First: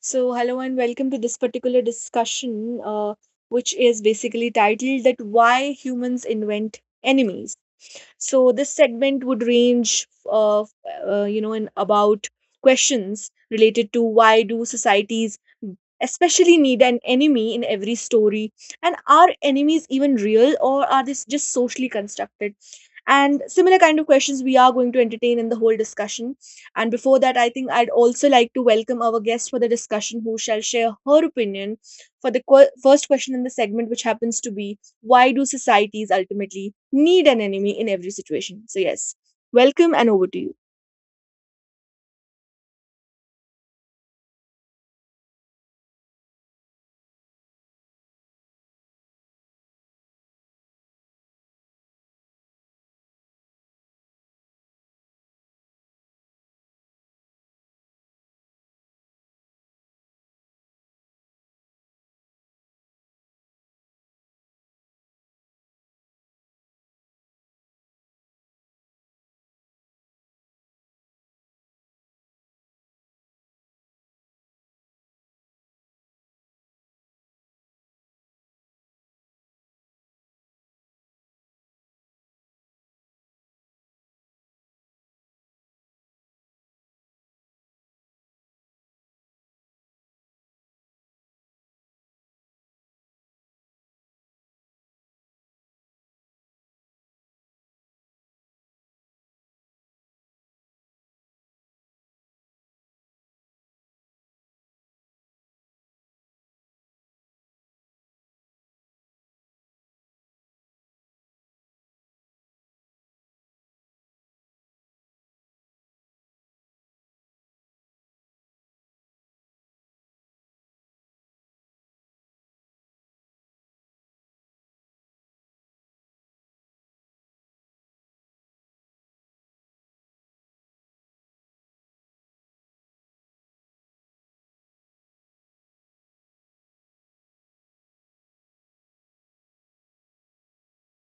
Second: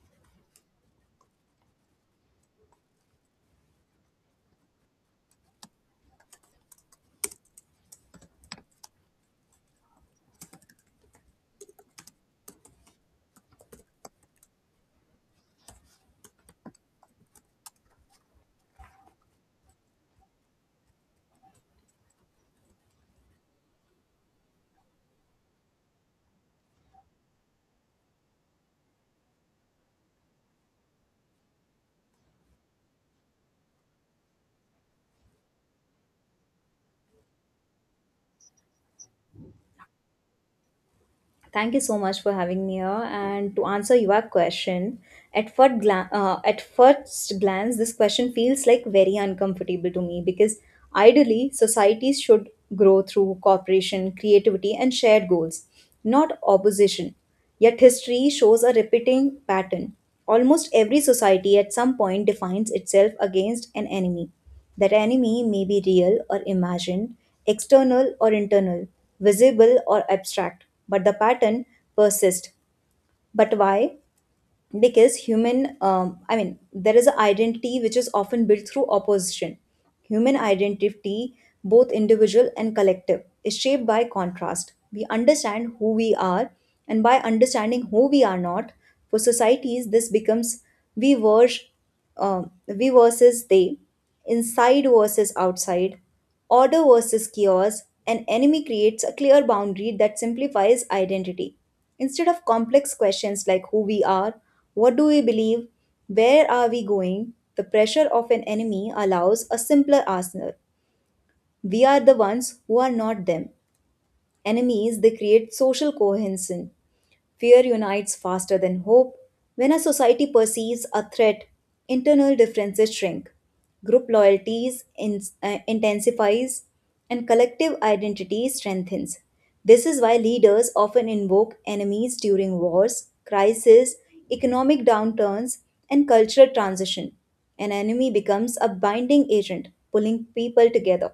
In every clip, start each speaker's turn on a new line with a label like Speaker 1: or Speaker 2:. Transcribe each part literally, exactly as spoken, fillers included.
Speaker 1: So, hello and welcome to this particular discussion, uh, which is basically titled that why humans invent enemies. So, this segment would range of uh, you know in about questions related to why do societies especially need an enemy in every story, and are enemies even real or are they just socially constructed? And similar kind of questions we are going to entertain in the whole discussion, and before that, I think I'd also like to welcome our guest for the discussion who shall share her opinion for the qu- first question in the segment, which happens to be why do societies ultimately need an enemy in every situation? So, yes, welcome and over to you.
Speaker 2: Thank you so much for having me here. And to answer your question, at first, gla- uh, at first glance, this question feels like very uncomfortable to me because ideally, societies should grow through cooperation, creativity, and shared goals, not opposition. Yet history shows a repeating pattern. Almost every society at some point defines itself against an enemy. That enemy may be real or imagined, external or internal, visible or abstract, but the pattern persists. But why? Because human, um, I mean, there is an identity which is often built through opposition. Human identity, both individual and collective, is shaped by contrast. We understand who we are, and by understanding who we are not, for societies, this becomes we were um, we versus they, inside versus outside, order versus chaos, an enemy creates a clear boundary that simplifies identity. Instead of complex questions like who we are, what do we believe, where are we going, the pressure of an enemy allows a simpler arsenal. We are the ones who are not them. Enemies, they create social cohesion. Fear unites faster than hope. When a society perceives a threat, internal differences shrink. Group loyalties in, uh, intensifies and collective identity strengthens. This is why leaders often invoke enemies during wars, crises, economic downturns, and cultural transition. An enemy becomes a binding agent, pulling people together.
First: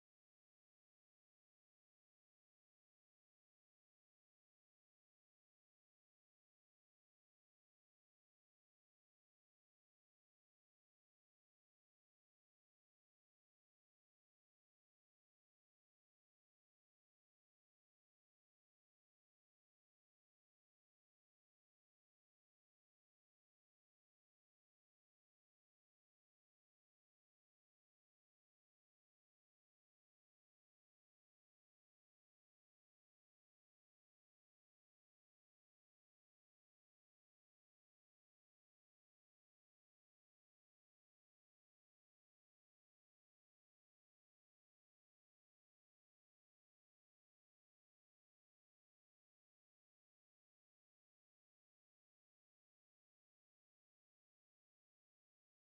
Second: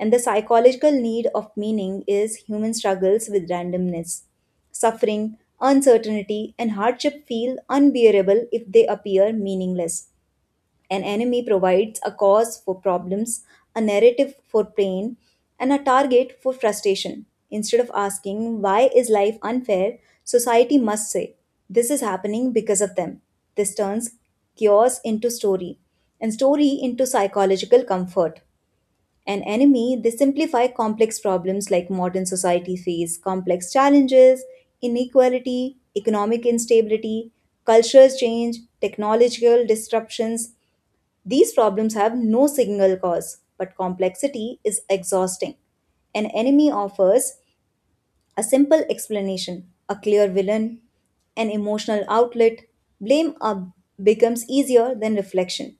Speaker 2: And the psychological need of meaning is human struggles with randomness. Suffering, uncertainty, and hardship feel unbearable if they appear meaningless. An enemy provides a cause for problems, a narrative for pain, and a target for frustration. Instead of asking, why is life unfair, society must say, this is happening because of them. This turns chaos into story, and story into psychological comfort. An enemy, they simplify complex problems like modern society face complex challenges, inequality, economic instability, cultural change, technological disruptions, these problems have no single cause, but complexity is exhausting. An enemy offers a simple explanation, a clear villain, an emotional outlet. Blame uh, becomes easier than reflection,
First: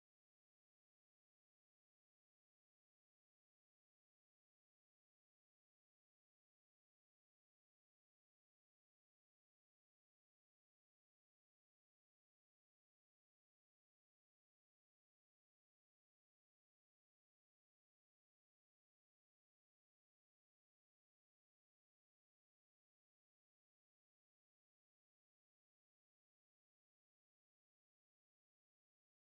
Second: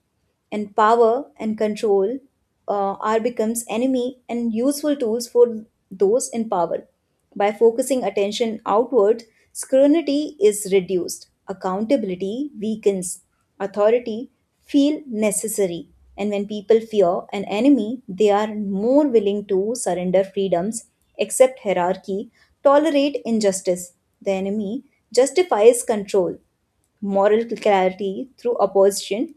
Speaker 2: and power and control uh, are becomes enemy and useful tools for those in power. By focusing attention outward, scrutiny is reduced, accountability weakens, authority feel necessary. And when people fear an enemy, they are more willing to surrender freedoms, accept hierarchy, tolerate injustice. The enemy justifies control, moral clarity through opposition,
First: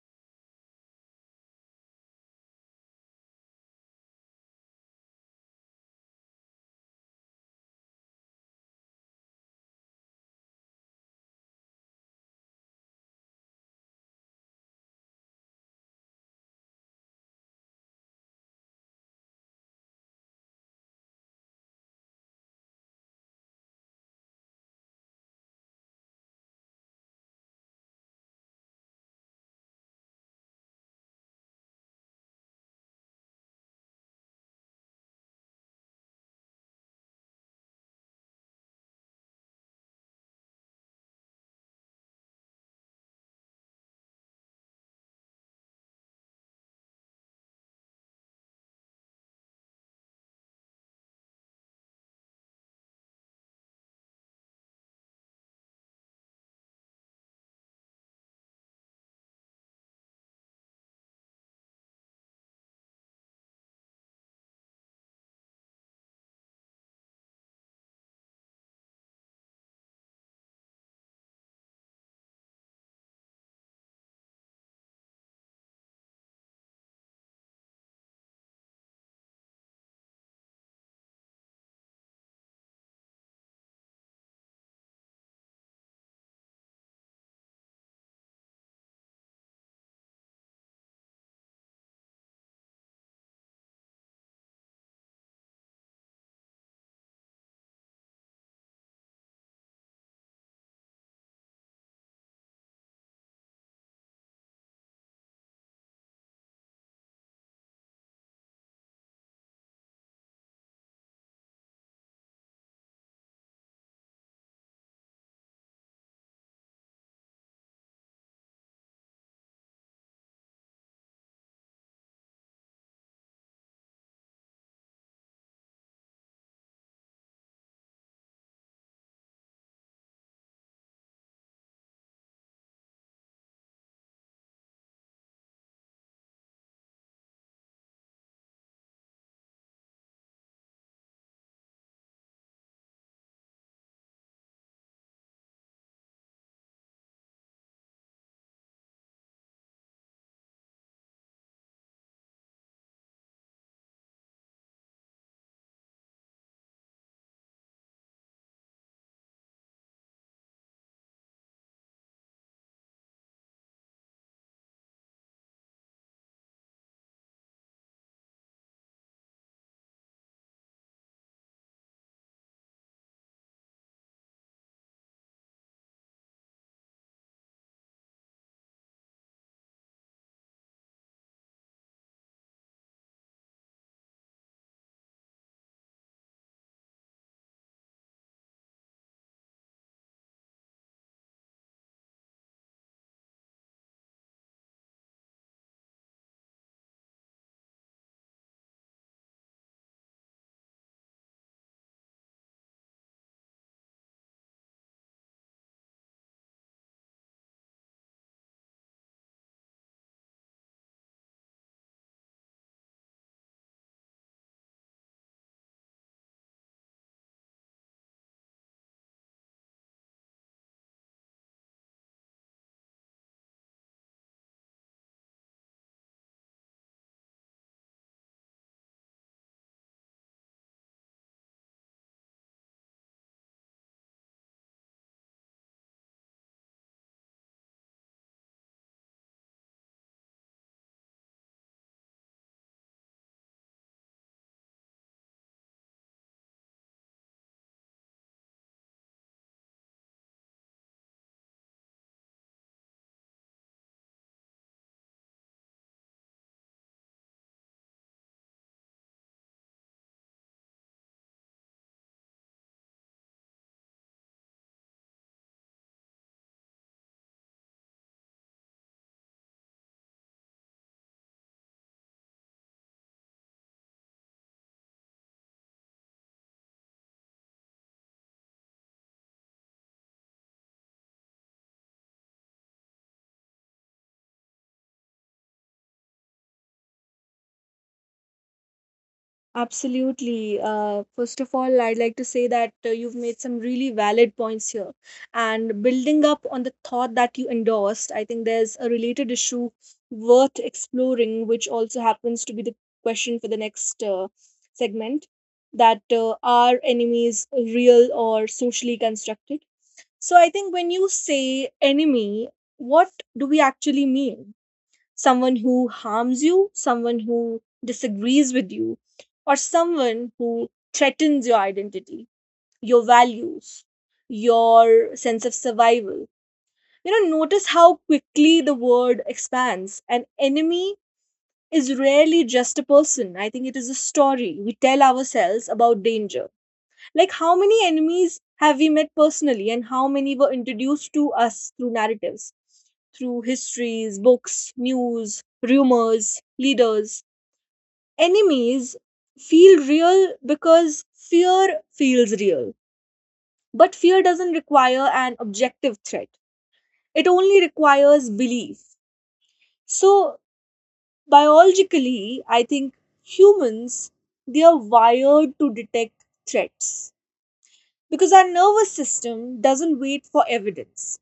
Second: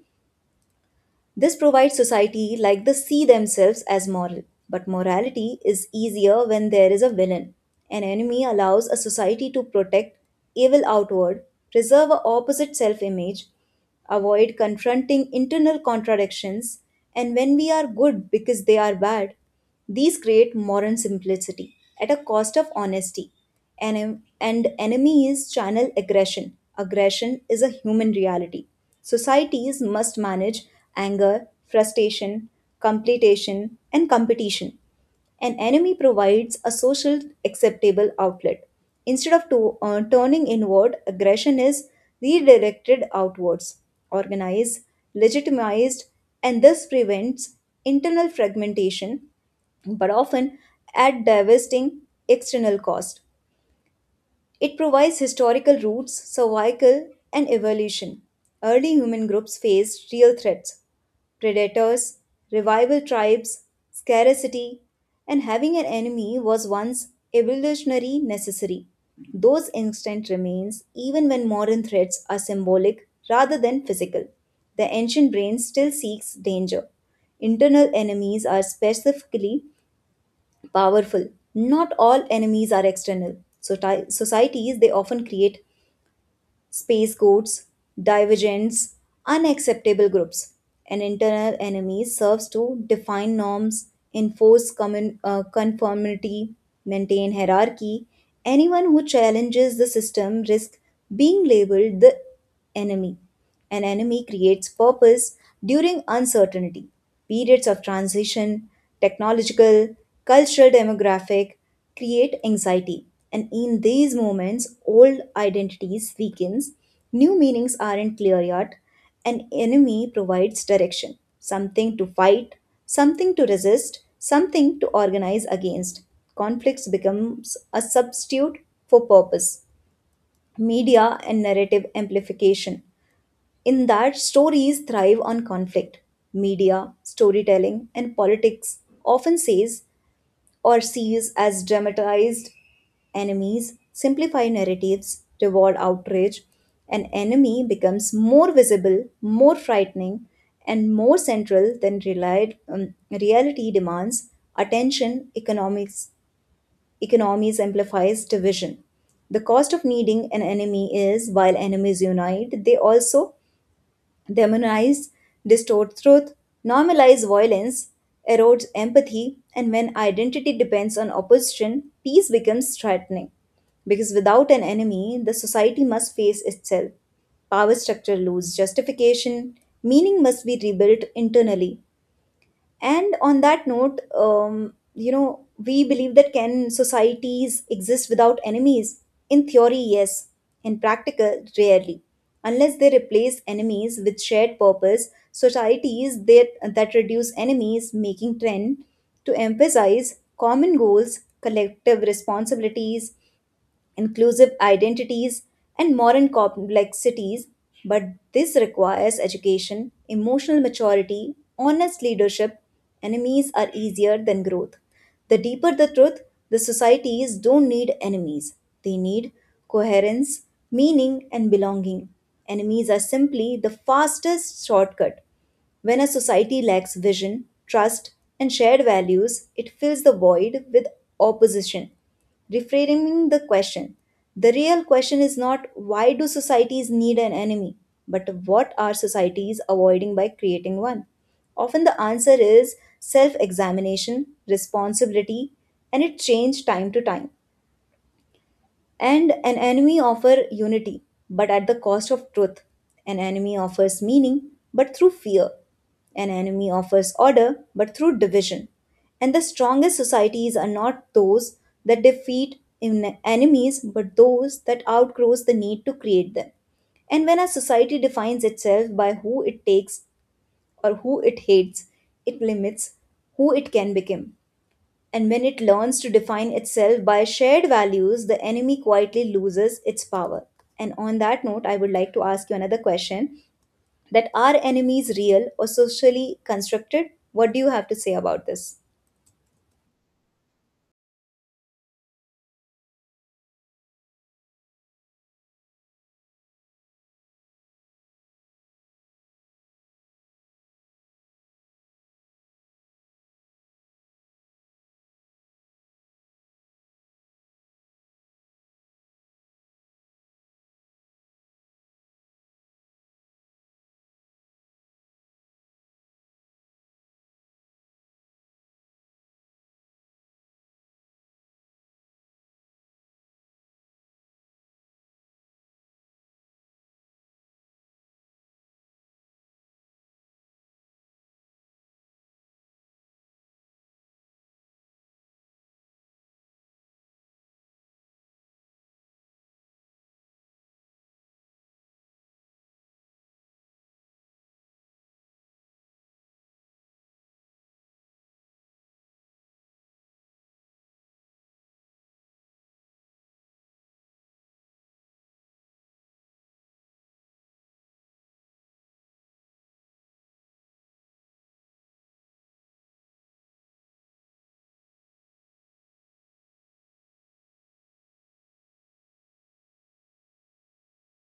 Speaker 2: this provides society like the see themselves as moral. But morality is easier when there is a villain. An enemy allows a society to protect evil outward, preserve a opposite self image, avoid confronting internal contradictions, and when we are good because they are bad, these create moral simplicity at a cost of honesty. Enem- and enemy is channel aggression. Aggression is a human reality. Societies must manage anger, frustration, completion, and competition. An enemy provides a social acceptable outlet. Instead of to, uh, turning inward, aggression is redirected outwards, organized, legitimized, and thus prevents internal fragmentation but often at devastating external cost. It provides historical roots, survival, and evolution. Early human groups faced real threats predators, revival tribes, scarcity, and having an enemy was once evolutionary necessary. Those instinct remains even when modern threats are symbolic rather than physical. The ancient brain still seeks danger. Internal enemies are specifically powerful. Not all enemies are external. So ti- societies they often create space codes, divergence, unacceptable groups. An internal enemy serves to define norms, enforce common, uh, conformity, maintain hierarchy. Anyone who challenges the system risks being labeled the enemy. An enemy creates purpose during uncertainty, periods of transition, technological, cultural demographic create anxiety. And in these moments, old identities weakens, new meanings aren't clear yet. An enemy provides direction, something to fight, something to resist, something to organize against. Conflicts becomes a substitute for purpose. Media and narrative amplification in that stories thrive on conflict. Media, storytelling, and politics often says or sees as dramatized enemies, simplify narratives, reward outrage. An enemy becomes more visible, more frightening, and more central than relied, um, reality demands. Attention economics economies amplifies division. The cost of needing an enemy is while enemies unite, they also demonize, distort truth, normalize violence, erodes empathy, and when identity depends on opposition, peace becomes threatening. Because without an enemy, the society must face itself. Power structure lose justification, meaning must be rebuilt internally, and on that note, um, you know, we believe that can societies exist without enemies? In theory, yes. In practical, rarely. Unless they replace enemies with shared purpose, societies that, that reduce enemies making trend to emphasize common goals, collective responsibilities, inclusive identities, and modern complexities, but this requires education, emotional maturity, honest leadership. Enemies are easier than growth. The deeper the truth, the societies don't need enemies. They need coherence, meaning, and belonging. Enemies are simply the fastest shortcut. When a society lacks vision, trust, and shared values, it fills the void with opposition. Reframing the question, the real question is not why do societies need an enemy, but what are societies avoiding by creating one? Often the answer is self examination, responsibility, and it changes time to time. And an enemy offer unity, but at the cost of truth. An enemy offers meaning, but through fear. An enemy offers order, but through division. And the strongest societies are not those that defeat in enemies, but those that outgrows the need to create them. And when a society defines itself by who it takes or who it hates, it limits who it can become. And when it learns to define itself by shared values, the enemy quietly loses its power. And on that note, I would like to ask you another question that are enemies real or socially constructed? What do you have to say about this?
Speaker 1: Absolutely. Uh, first of all, I'd like to say that uh, you've made some really valid points here. And building up on the thought that you endorsed, I think there's a related issue worth exploring, which also happens to be the question for the next uh, segment, that uh, are enemies real or socially constructed? So I think when you say enemy, what do we actually mean? Someone who harms you, someone who disagrees with you, or someone who threatens your identity, your values, your sense of survival. You know, notice how quickly the word expands. An enemy is rarely just a person. I think it is a story we tell ourselves about danger. Like, how many enemies have we met personally, and how many were introduced to us through narratives? Through histories, books, news, rumors, leaders. Enemies feel real because fear feels real. But fear doesn't require an objective threat, it only requires belief. So, biologically, I think humans, they are wired to detect threats because our nervous system doesn't wait for evidence,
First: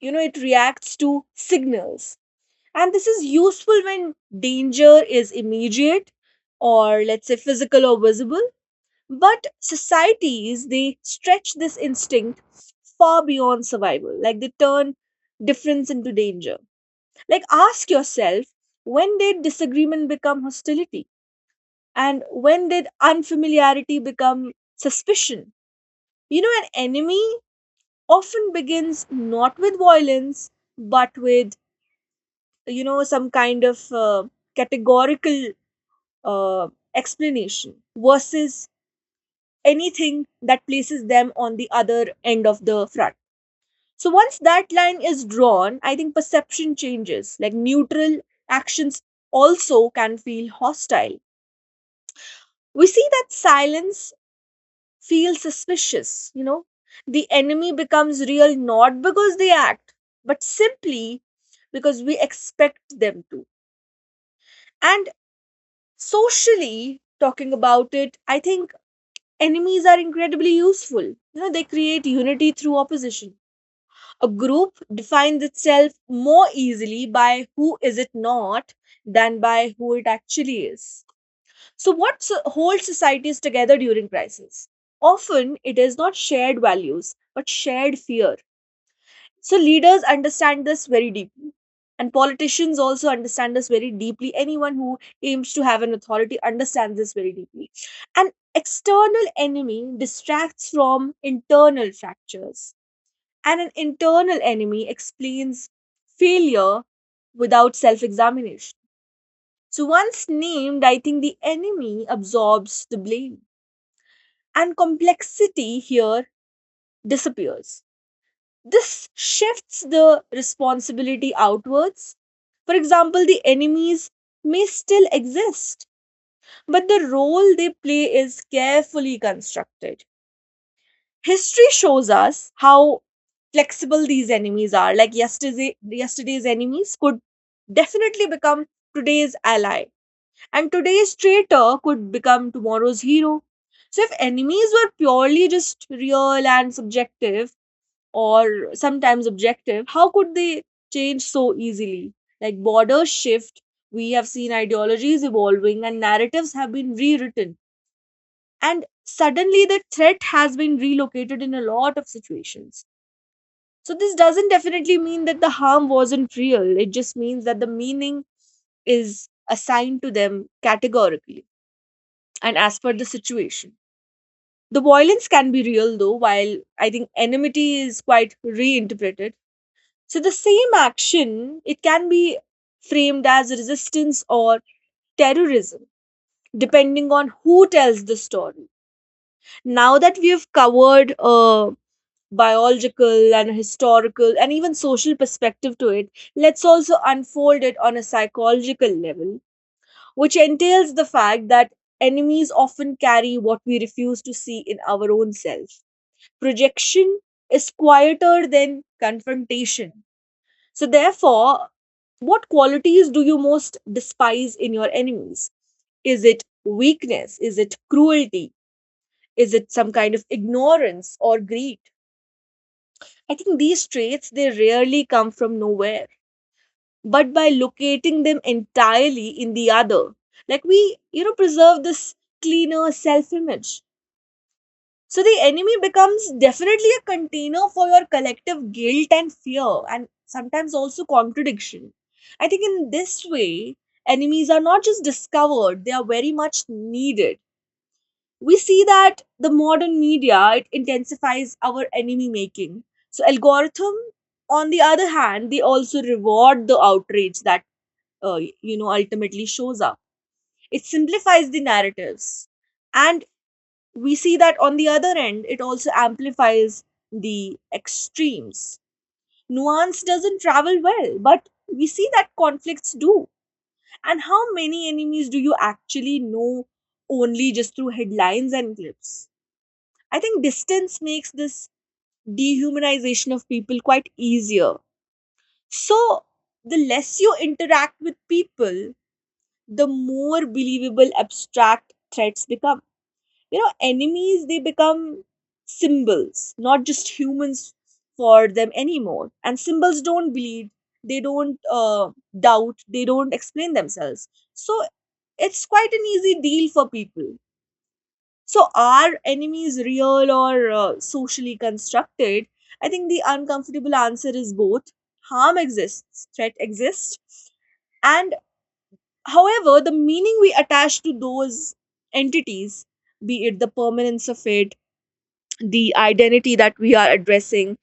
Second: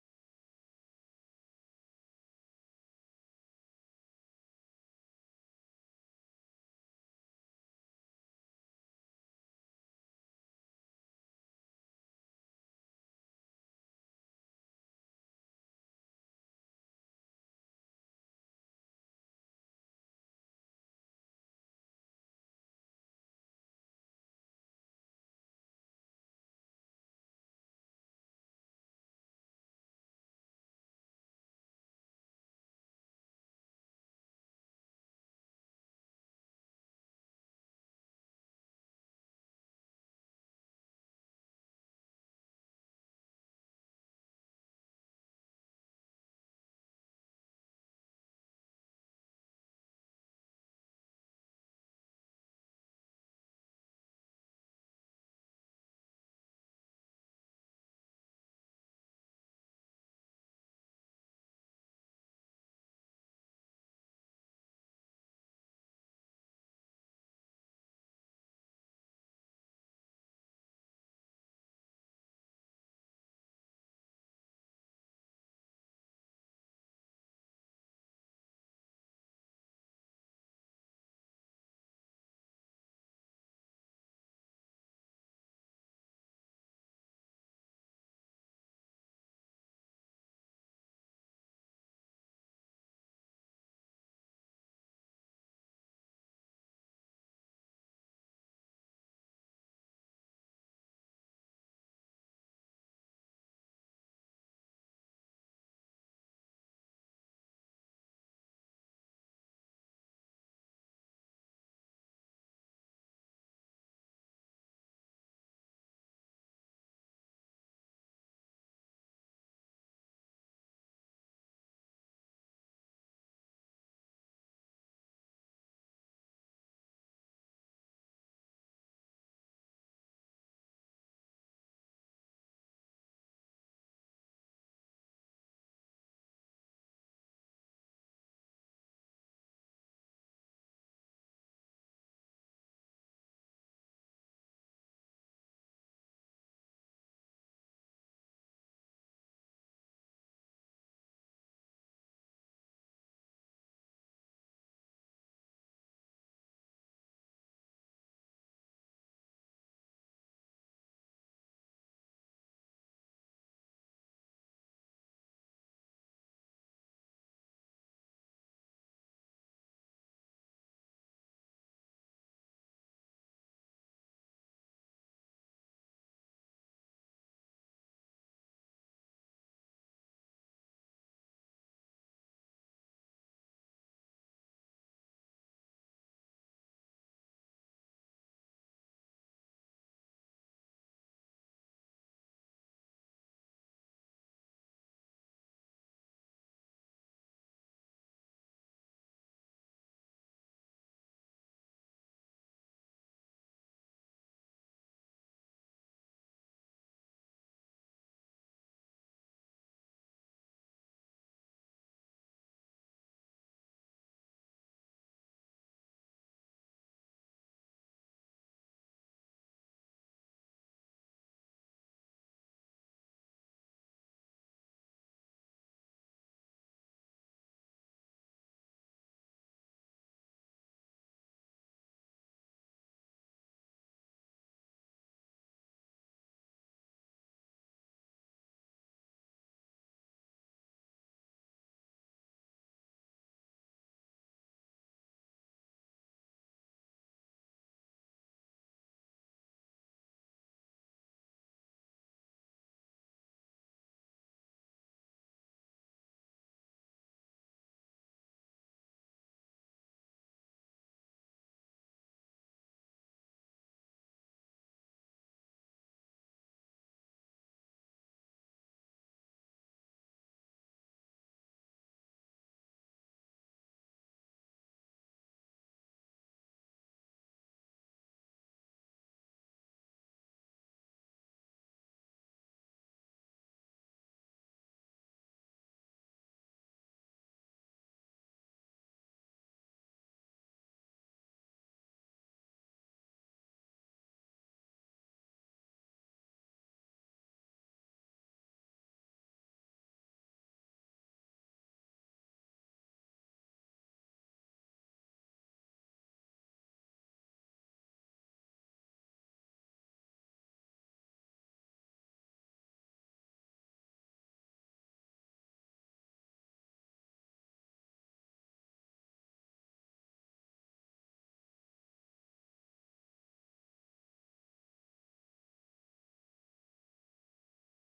Speaker 1: you know, it reacts to signals. And this is useful when danger is immediate or, let's say, physical or visible. But societies, they stretch this instinct far beyond survival. Like they turn difference into danger. Like ask yourself, when did disagreement become hostility? And when did unfamiliarity become suspicion? You know, an enemy often begins not with violence, but with, you know, some kind of uh, categorical uh, explanation versus anything that places them on the other end of the front. So once that line is drawn, I think perception changes. Like neutral actions also can feel hostile. We see that silence feels suspicious, you know. The enemy becomes real not because they act, but simply because we expect them to. And socially, talking about it, I think enemies are incredibly useful. You know, they create unity through opposition. A group defines itself more easily by who is it not than by who it actually is. So, what so- holds societies together during crisis? Often, it is not shared values, but shared fear. So leaders understand this very deeply. And politicians also understand this very deeply. Anyone who aims to have an authority understands this very deeply. An external enemy distracts from internal fractures, and an internal enemy explains failure without self examination. So, once named, I think the enemy absorbs the blame, and complexity here disappears. This shifts the responsibility outwards. For example, the enemies may still exist, but the role they play is carefully constructed. History shows us how flexible these enemies are. Like yesterday, yesterday's enemies could definitely become today's ally, and today's traitor could become tomorrow's hero. So, if enemies were purely just real and subjective, or sometimes objective, how could they change so easily? Like borders shift, we have seen ideologies evolving and narratives have been rewritten. And suddenly the threat has been relocated in a lot of situations. So this doesn't definitely mean that the harm wasn't real. It just means that the meaning is assigned to them categorically and as per the situation. The violence can be real though, while I think enmity is quite reinterpreted. So the same action, it can be framed as resistance or terrorism, depending on who tells the story. Now that we have covered a biological and historical and even social perspective to it, let's also unfold it on a psychological level, which entails the fact that enemies often carry what we refuse to see in our own self. Projection is quieter than confrontation. So, therefore, what qualities do you most despise in your enemies? Is it weakness? Is it cruelty? Is it some kind of ignorance or greed? I think these traits, they rarely come from nowhere, but by locating them entirely in the other, like we, you know, preserve this cleaner self image. So the enemy becomes definitely a container for your collective guilt and fear, and sometimes also contradiction. I think in this way, enemies are not just discovered, they are very much needed. We see that the modern media, it intensifies our enemy making. So algorithm, on the other hand, they also reward the outrage that uh, you know ultimately shows up. It simplifies the narratives, and we see that on the other end, it also amplifies the extremes. Nuance doesn't travel well, but we see that conflicts do. And how many enemies do you actually know only just through headlines and clips? I think distance makes this dehumanization of people quite easier. So, the less you interact with people, the more believable abstract threats become. You know, enemies, they become symbols, not just humans for them anymore, and symbols don't bleed, they don't uh, doubt, they don't explain themselves. So it's quite an easy deal for people. So are enemies real or uh, socially constructed? I think the uncomfortable answer is both. Harm exists, threat exists, and however, the meaning we attach to those entities, be it the permanence of it, the identity that we are addressing,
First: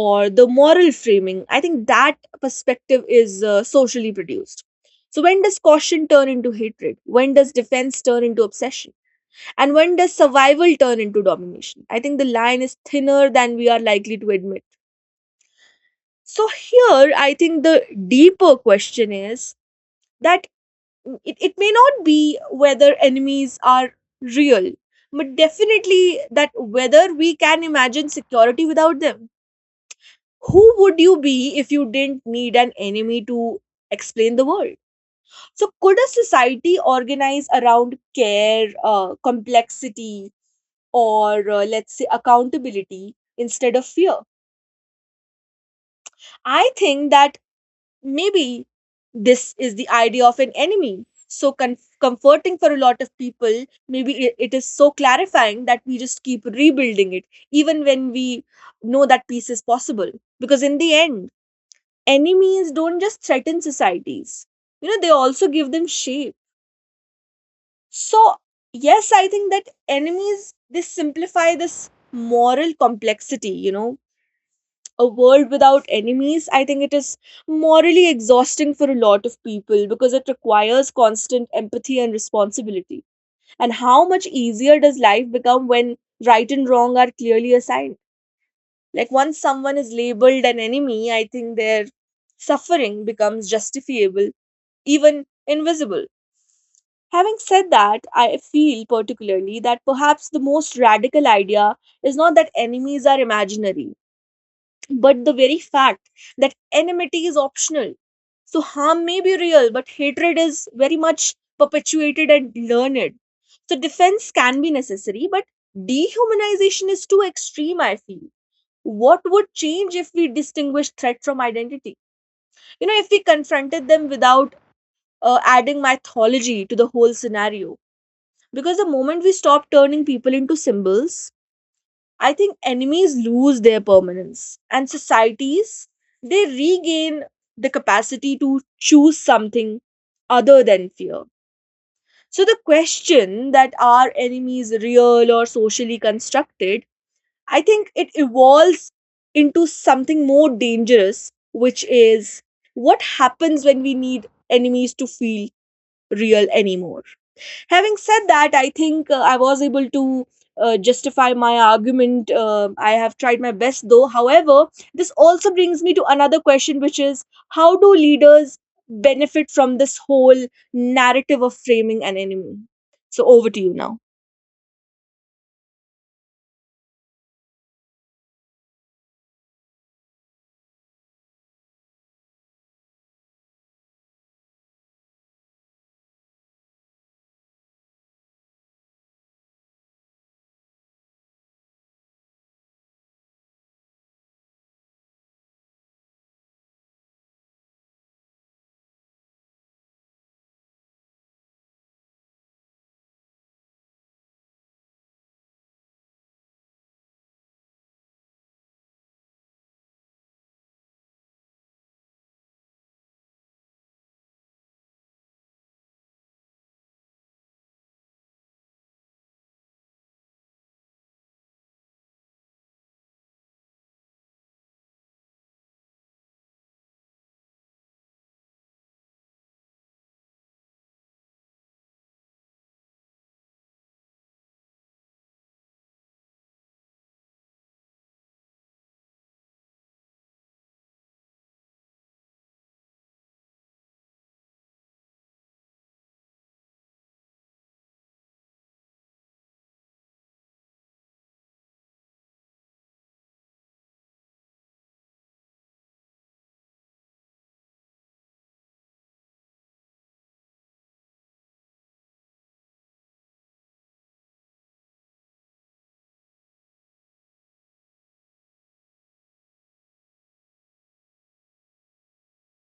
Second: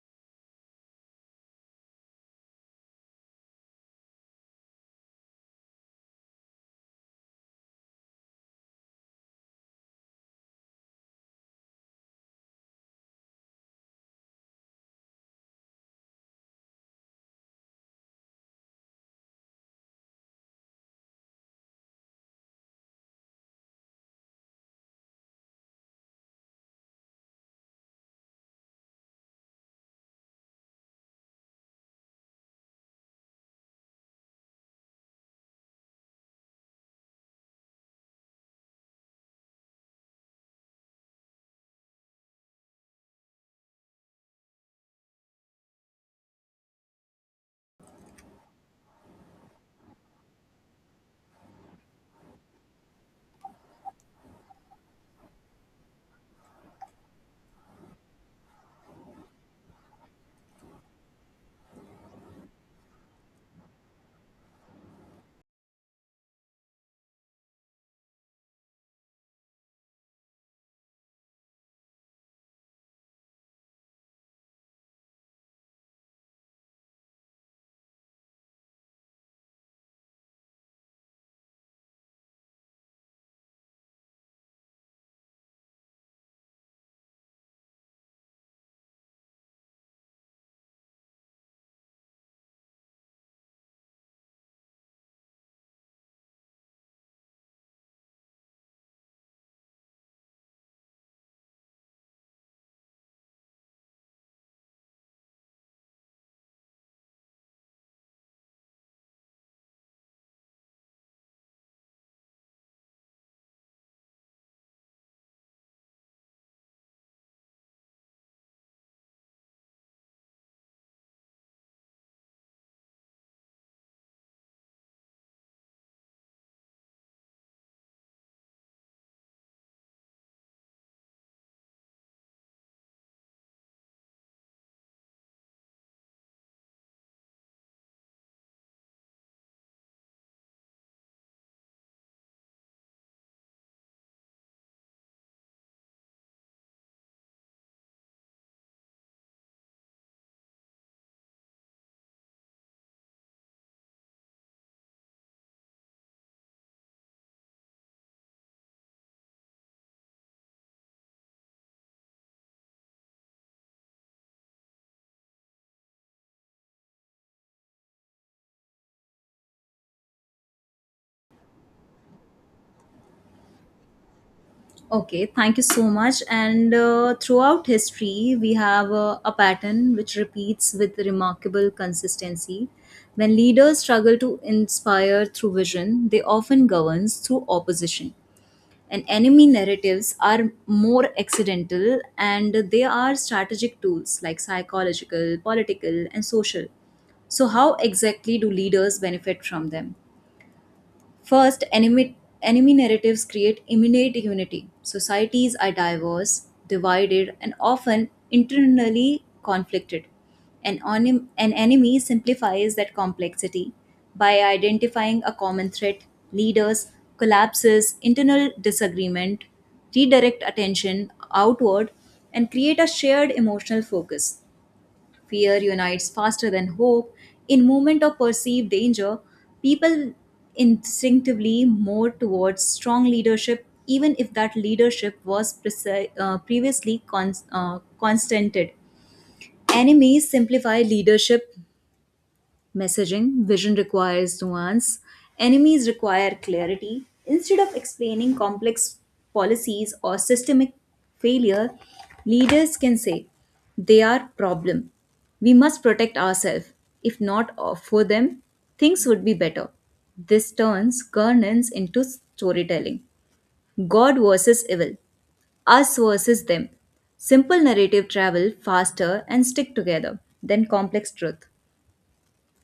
Speaker 1: or the moral framing, I think that perspective is uh, socially produced. So when does caution turn into hatred, when does defense turn into obsession, and when does survival turn into domination? I think the line is thinner than we are likely to admit. So here I think the deeper question is that it, it may not be whether enemies are real, but definitely that whether we can imagine security without them. Who would you be if you didn't need an enemy to explain the world? So, could a society organize around care, uh, complexity, or uh, let's say accountability instead of fear? I think that maybe this is the idea of an enemy. So con- comforting for a lot of people. Maybe i- it is so clarifying that we just keep rebuilding it, even when we know that peace is possible. Because in the end, enemies don't just threaten societies, you know, they also give them shape. So yes, I think that enemies, they simplify this moral complexity, you know. A world without enemies, I think it is morally exhausting for a lot of people because it requires constant empathy and responsibility. And how much easier does life become when right and wrong are clearly assigned? Like once someone is labeled an enemy, I think their suffering becomes justifiable, even invisible. Having said that, I feel particularly that perhaps the most radical idea is not that enemies are imaginary, but the very fact that enmity is optional. So, harm may be real, but hatred is very much perpetuated and learned. So, defense can be necessary, but dehumanization is too extreme, I feel. What would change if we distinguished threat from identity? You know, if we confronted them without uh, adding mythology to the whole scenario. Because the moment we stop turning people into symbols, I think enemies lose their permanence and societies, they regain the capacity to choose something other than fear. So the question that are enemies real or socially constructed, I think it evolves into something more dangerous, which is what happens when we need enemies to feel real anymore. Having said that, I think uh, I was able to uh, justify my argument. Uh, I have tried my best though. However, this also brings me to another question, which is how do leaders benefit from this whole narrative of framing an enemy? So, over to you now.
Speaker 2: Okay, thank you so much. And uh, throughout history, we have uh, a pattern which repeats with remarkable consistency. When leaders struggle to inspire through vision, they often govern through opposition. And enemy narratives are more accidental and they are strategic tools like psychological, political, and social. So, how exactly do leaders benefit from them? First, enemy, enemy narratives create immediate unity. Societies are diverse, divided, and often internally conflicted. An, onim- an enemy simplifies that complexity by identifying a common threat, leaders, collapses, internal disagreement, redirect attention outward, and create a shared emotional focus. Fear unites faster than hope. In moment of perceived danger, people instinctively more towards strong leadership, even if that leadership was prese- uh, previously con- uh, constanted. Enemies simplify leadership messaging. Vision requires nuance. Enemies require clarity. Instead of explaining complex policies or systemic failure, leaders can say they are problem. We must protect ourselves. If not uh, for them, things would be better. This turns governance into storytelling. God versus evil, us versus them. Simple narrative travel faster and stick together than complex truth.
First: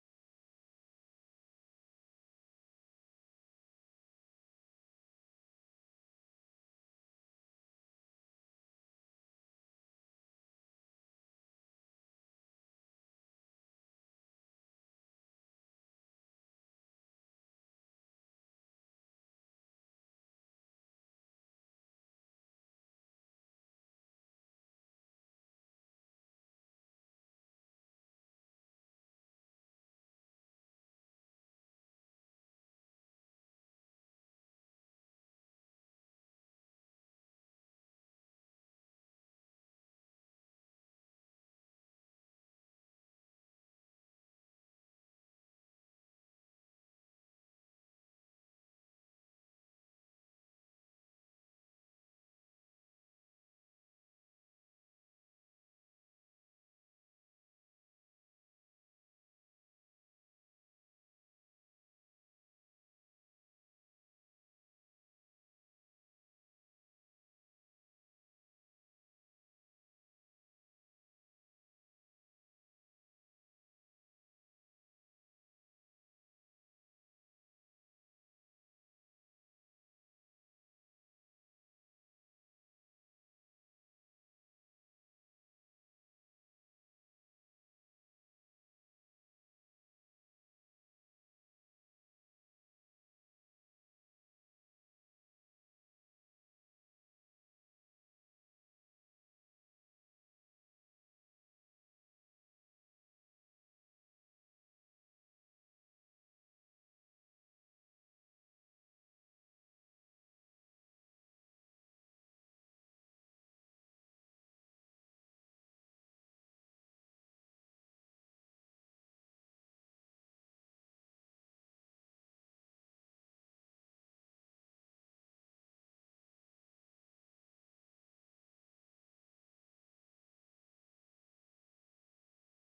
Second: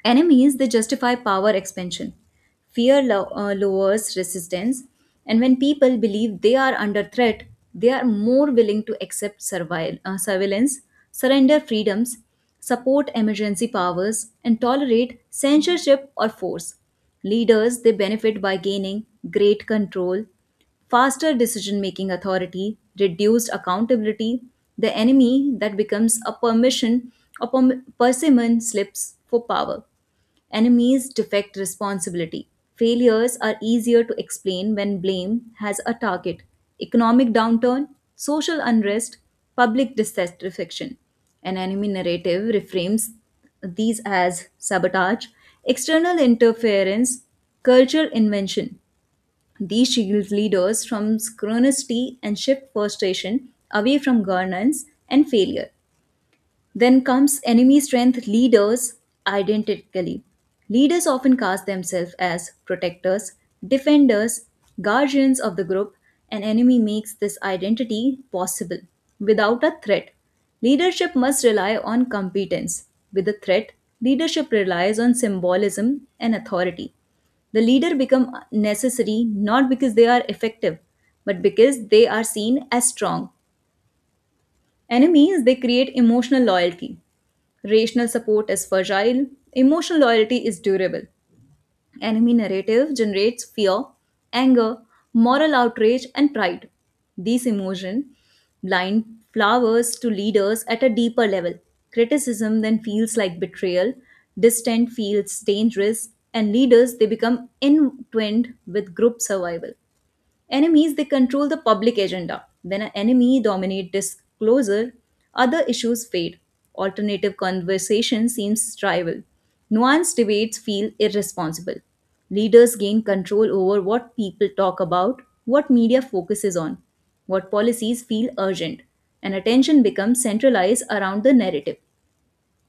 Speaker 2: Enemies, they justify power expansion. Fear lo- uh, lowers resistance, and when people believe they are under threat, they are more willing to accept survi- uh, surveillance, surrender freedoms, support emergency powers, and tolerate censorship or force. Leaders, they benefit by gaining great control, faster decision making authority, reduced accountability, the enemy that becomes a permission or perm- persimmon slips for power. Enemies defect responsibility. Failures are easier to explain when blame has a target. Economic downturn, social unrest, public dissatisfaction. An enemy narrative reframes these as sabotage, external interference, cultural invention. These shield leaders from scrutiny and shift frustration away from governance and failure. Then comes enemy strength leaders identically. Leaders often cast themselves as protectors, defenders, guardians of the group, and enemy makes this identity possible without a threat. Leadership must rely on competence. With a threat, leadership relies on symbolism and authority. The leader become necessary not because they are effective, but because they are seen as strong. Enemies, they create emotional loyalty. Rational support is fragile, emotional loyalty is durable. Enemy narrative generates fear, anger, moral outrage, and pride. These emotions blind flowers to leaders at a deeper level. Criticism then feels like betrayal, distant feels dangerous, and leaders they become entwined with group survival. Enemies, they control the public agenda. When an enemy dominates disclosure, other issues fade. Alternative conversation seems trivial. Nuanced debates feel irresponsible. Leaders gain control over what people talk about, what media focuses on, what policies feel urgent, and attention becomes centralized around the narrative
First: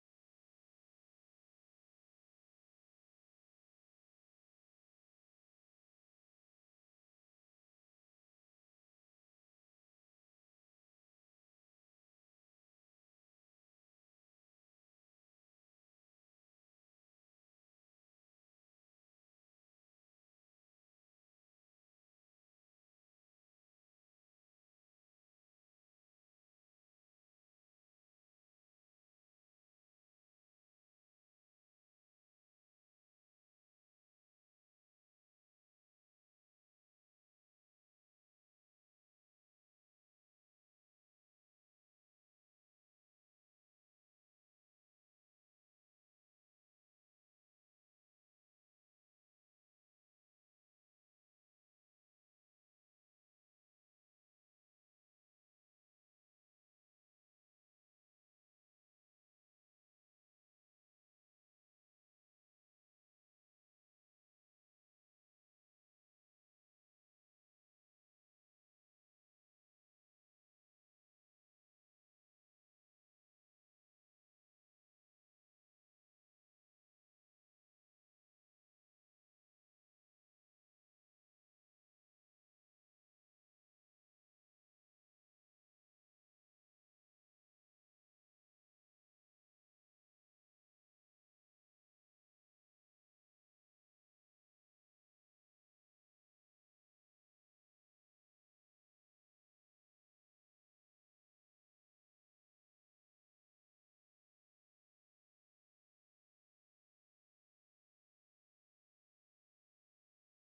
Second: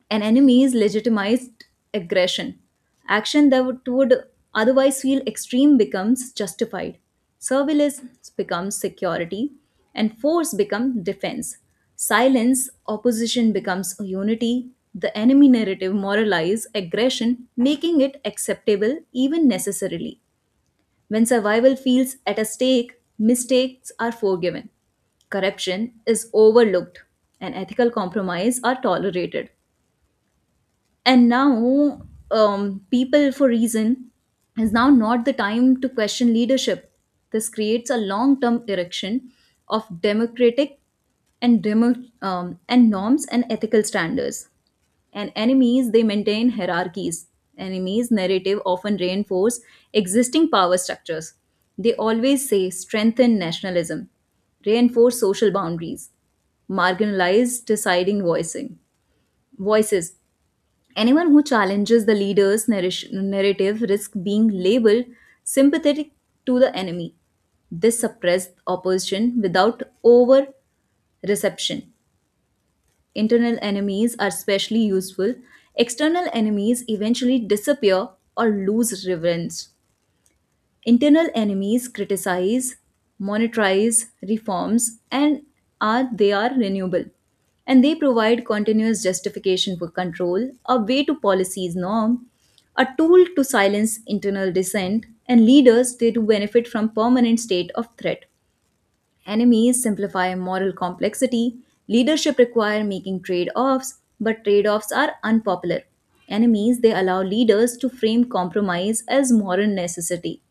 Speaker 2: an enemy's legitimized aggression. Action that would would otherwise feel extreme becomes justified. Surveillance becomes security, and force becomes defense. Silence, opposition becomes unity. The enemy narrative moralizes aggression, making it acceptable even necessarily. When survival feels at a stake, mistakes are forgiven, corruption is overlooked, and ethical compromise are tolerated. And now um, people for reason is now not the time to question leadership. This creates a long-term erection of democratic and demo, um, and norms and ethical standards. And enemies they maintain hierarchies. Enemies narrative often reinforce existing power structures, they always say strengthen nationalism, reinforce social boundaries, marginalize deciding voicing voices. Anyone who challenges the leader's narrish- narrative risks being labeled sympathetic to the enemy. This suppresses opposition without over reception. Internal enemies are especially useful. External enemies eventually disappear or lose relevance. Internal enemies criticize, monetize reforms, and are they are renewable. And they provide continuous justification for control, a way to policies norm, a tool to silence internal dissent, and leaders they do benefit from permanent state of threat. Enemies simplify moral complexity. Leadership require making trade-offs, but trade-offs are unpopular. Enemies they allow leaders to frame compromise as moral necessity,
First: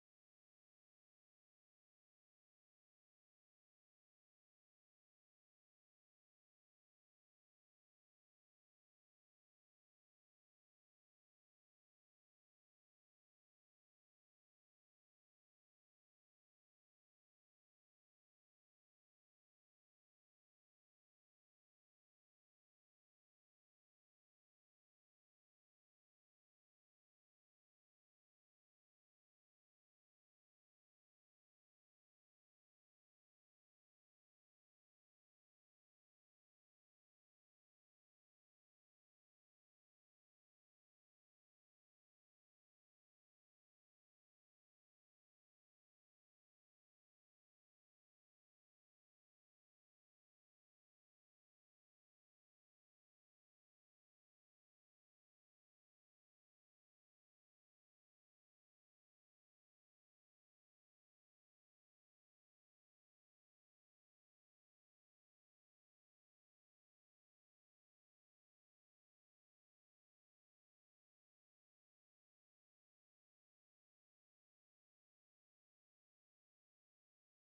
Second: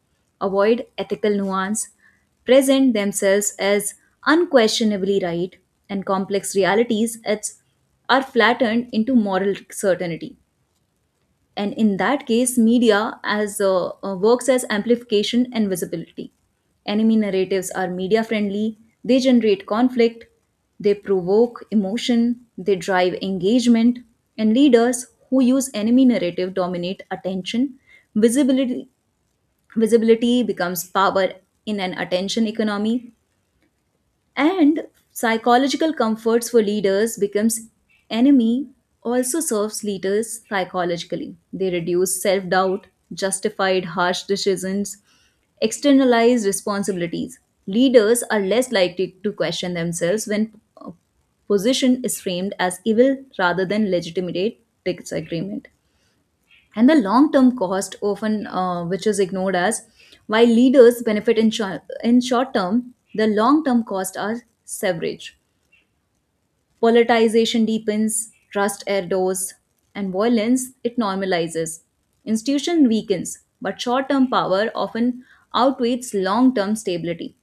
Speaker 2: avoid ethical nuance, present themselves as unquestionably right, and complex realities as are flattened into moral certainty. And in that case, media as uh, uh, works as amplification and visibility. Enemy narratives are media friendly, they generate conflict, they provoke emotion, they drive engagement, and leaders who use enemy narrative dominate attention. visibility Visibility becomes power in an attention economy. And psychological comforts for leaders becomes enemy. Also serves leaders psychologically, they reduce self-doubt, justified harsh decisions, externalized responsibilities. Leaders are less likely to question themselves when uh, position is framed as evil rather than legitimate disagreement. And the long term cost often uh, which is ignored as while leaders benefit in, shor- in short term, the long term costs are severage. Politicization deepens, trust erodes, and violence it normalizes, institution weakens, but short term power often outweighs long term stability.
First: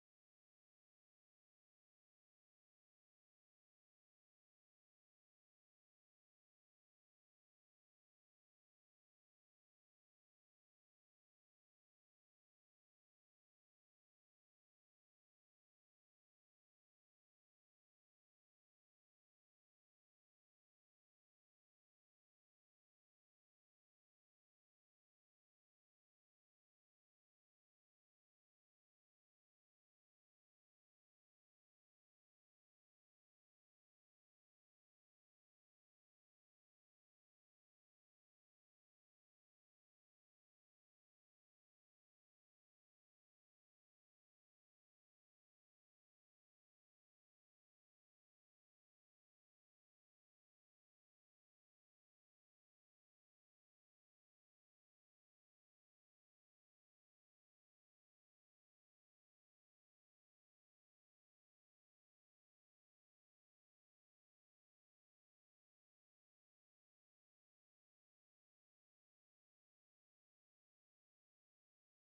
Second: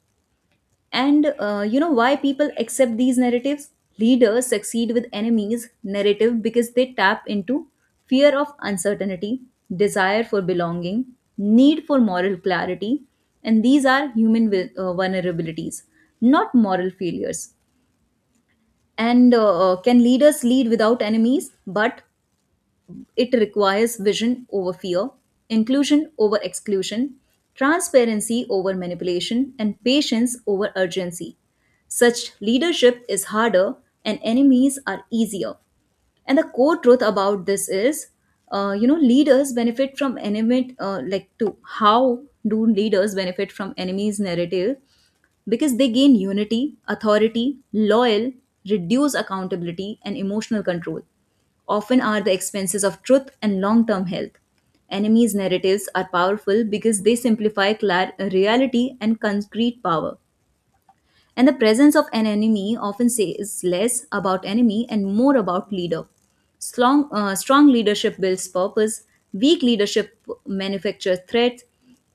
Speaker 2: And uh, you know why people accept these narratives? Leaders succeed with enemies' narrative because they tap into fear of uncertainty, desire for belonging, need for moral clarity, and these are human vi- uh, vulnerabilities, not moral failures. And uh, uh, can leaders lead without enemies? But it requires vision over fear, inclusion over exclusion, transparency over manipulation, and patience over urgency. Such leadership is harder and enemies are easier. And the core truth about this is, uh, you know, leaders benefit from enemy, uh, like to how do leaders benefit from enemies' narrative? Because they gain unity, authority, loyal, reduce accountability, and emotional control. Often are the expenses of truth and long term health. Enemies' narratives are powerful because they simplify clar- reality and concrete power, and the presence of an enemy often says less about enemy and more about leader. Strong, uh, strong leadership builds purpose, weak leadership manufactures threats.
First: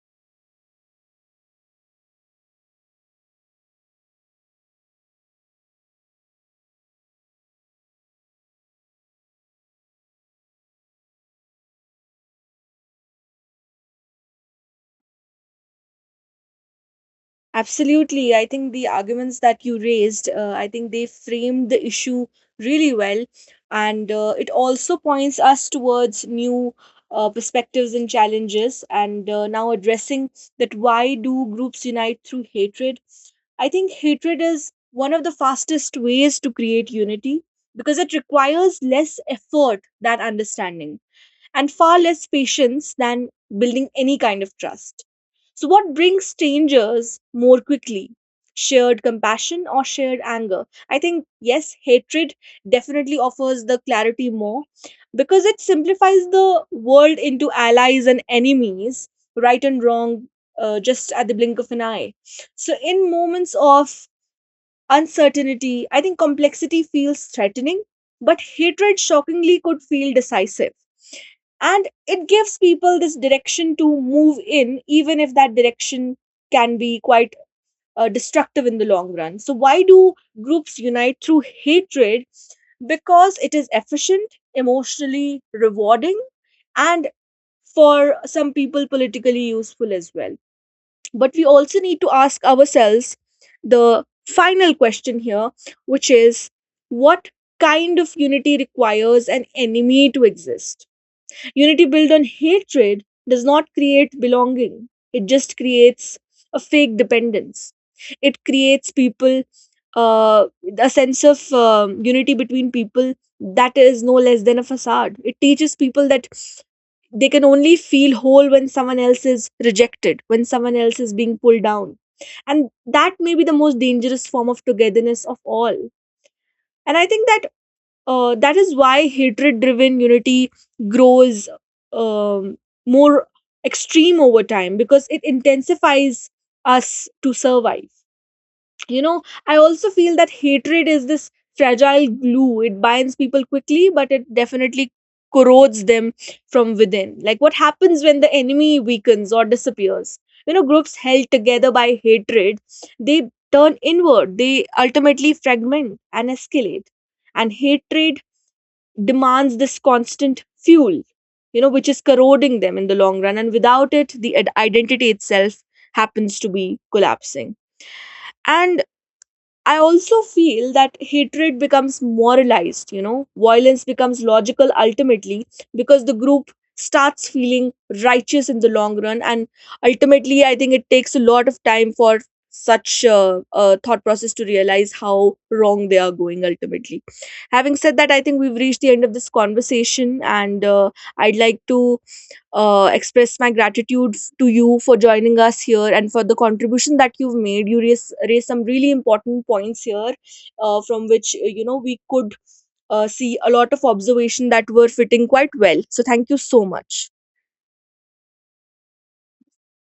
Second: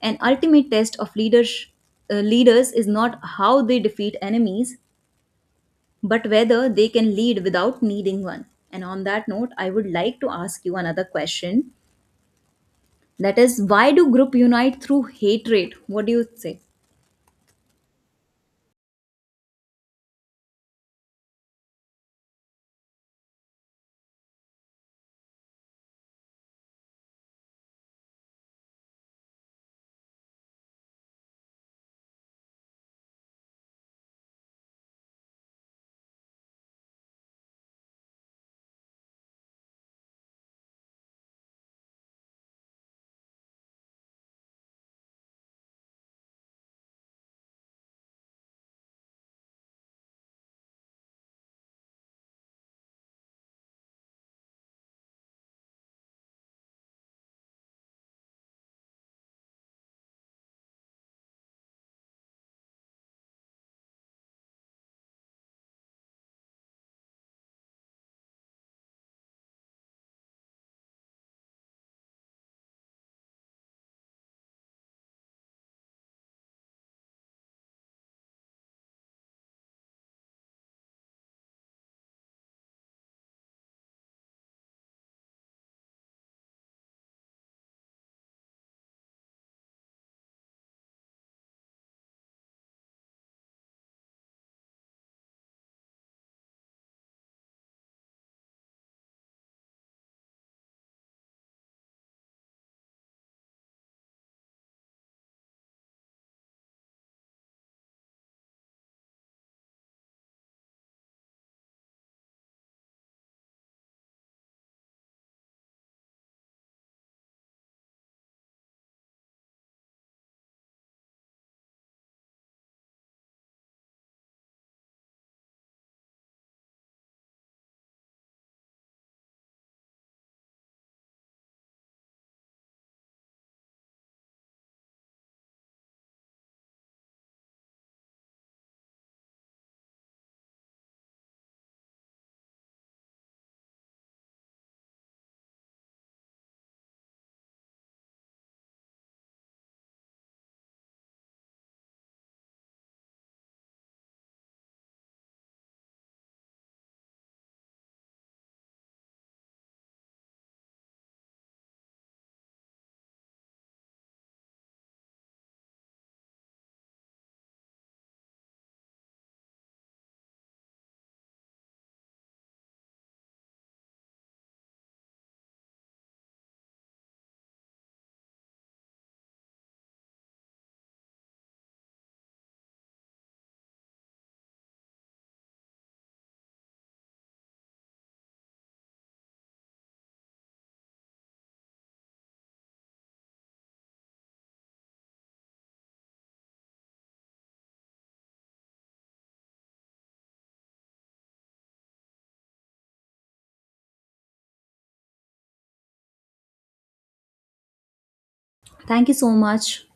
Speaker 2: An ultimate test of leaders, uh, leaders is not how they defeat enemies, but whether they can lead without needing one. And on that note, I would like to ask you another question. That is, why do group unite through hatred? What do you say?
Speaker 1: Absolutely. I think the arguments that you raised, uh, I think they framed the issue really well. And uh, it also points us towards new uh, perspectives and challenges. And uh, now addressing that why do groups unite through hatred? I think hatred is one of the fastest ways to create unity because it requires less effort than understanding and far less patience than building any kind of trust. So, what brings strangers more quickly? Shared compassion or shared anger? I think, yes, hatred definitely offers the clarity more because it simplifies the world into allies and enemies, right and wrong, uh, just at the blink of an eye. So, in moments of uncertainty, I think complexity feels threatening, but hatred shockingly could feel decisive, and it gives people this direction to move in, even if that direction can be quite uh, destructive in the long run. So why do groups unite through hatred? Because it is efficient, emotionally rewarding, and for some people politically useful as well. But we also need to ask ourselves the final question here, which is, what kind of unity requires an enemy to exist? Unity built on hatred does not create belonging, it just creates a fake dependence. It creates people, uh, a sense of um, unity between people that is no less than a facade. It teaches people that they can only feel whole when someone else is rejected, when someone else is being pulled down. And that may be the most dangerous form of togetherness of all. And I think that uh, that is why hatred driven unity grows um, more extreme over time because it intensifies us to survive, you know. I also feel that hatred is this fragile glue, it binds people quickly but it definitely corrodes them from within. Like what happens when the enemy weakens or disappears? You know, groups held together by hatred, they turn inward, they ultimately fragment and escalate. And hatred demands this constant fuel, you know, which is corroding them in the long run. And without it, the ad- identity itself happens to be collapsing. And I also feel that hatred becomes moralized, you know, violence becomes logical ultimately because the group starts feeling righteous in the long run. And ultimately, I think it takes a lot of time for such a, a thought process to realize how wrong they are going ultimately. Having said that, I think we've reached the end of this conversation, and uh, I'd like to uh, express my gratitude f- to you for joining us here and for the contribution that you've made. You raise raise some really important points here, uh, from which uh, you know we could uh, see a lot of observation that were fitting quite well. So thank you so much.
Speaker 2: Thank you so much.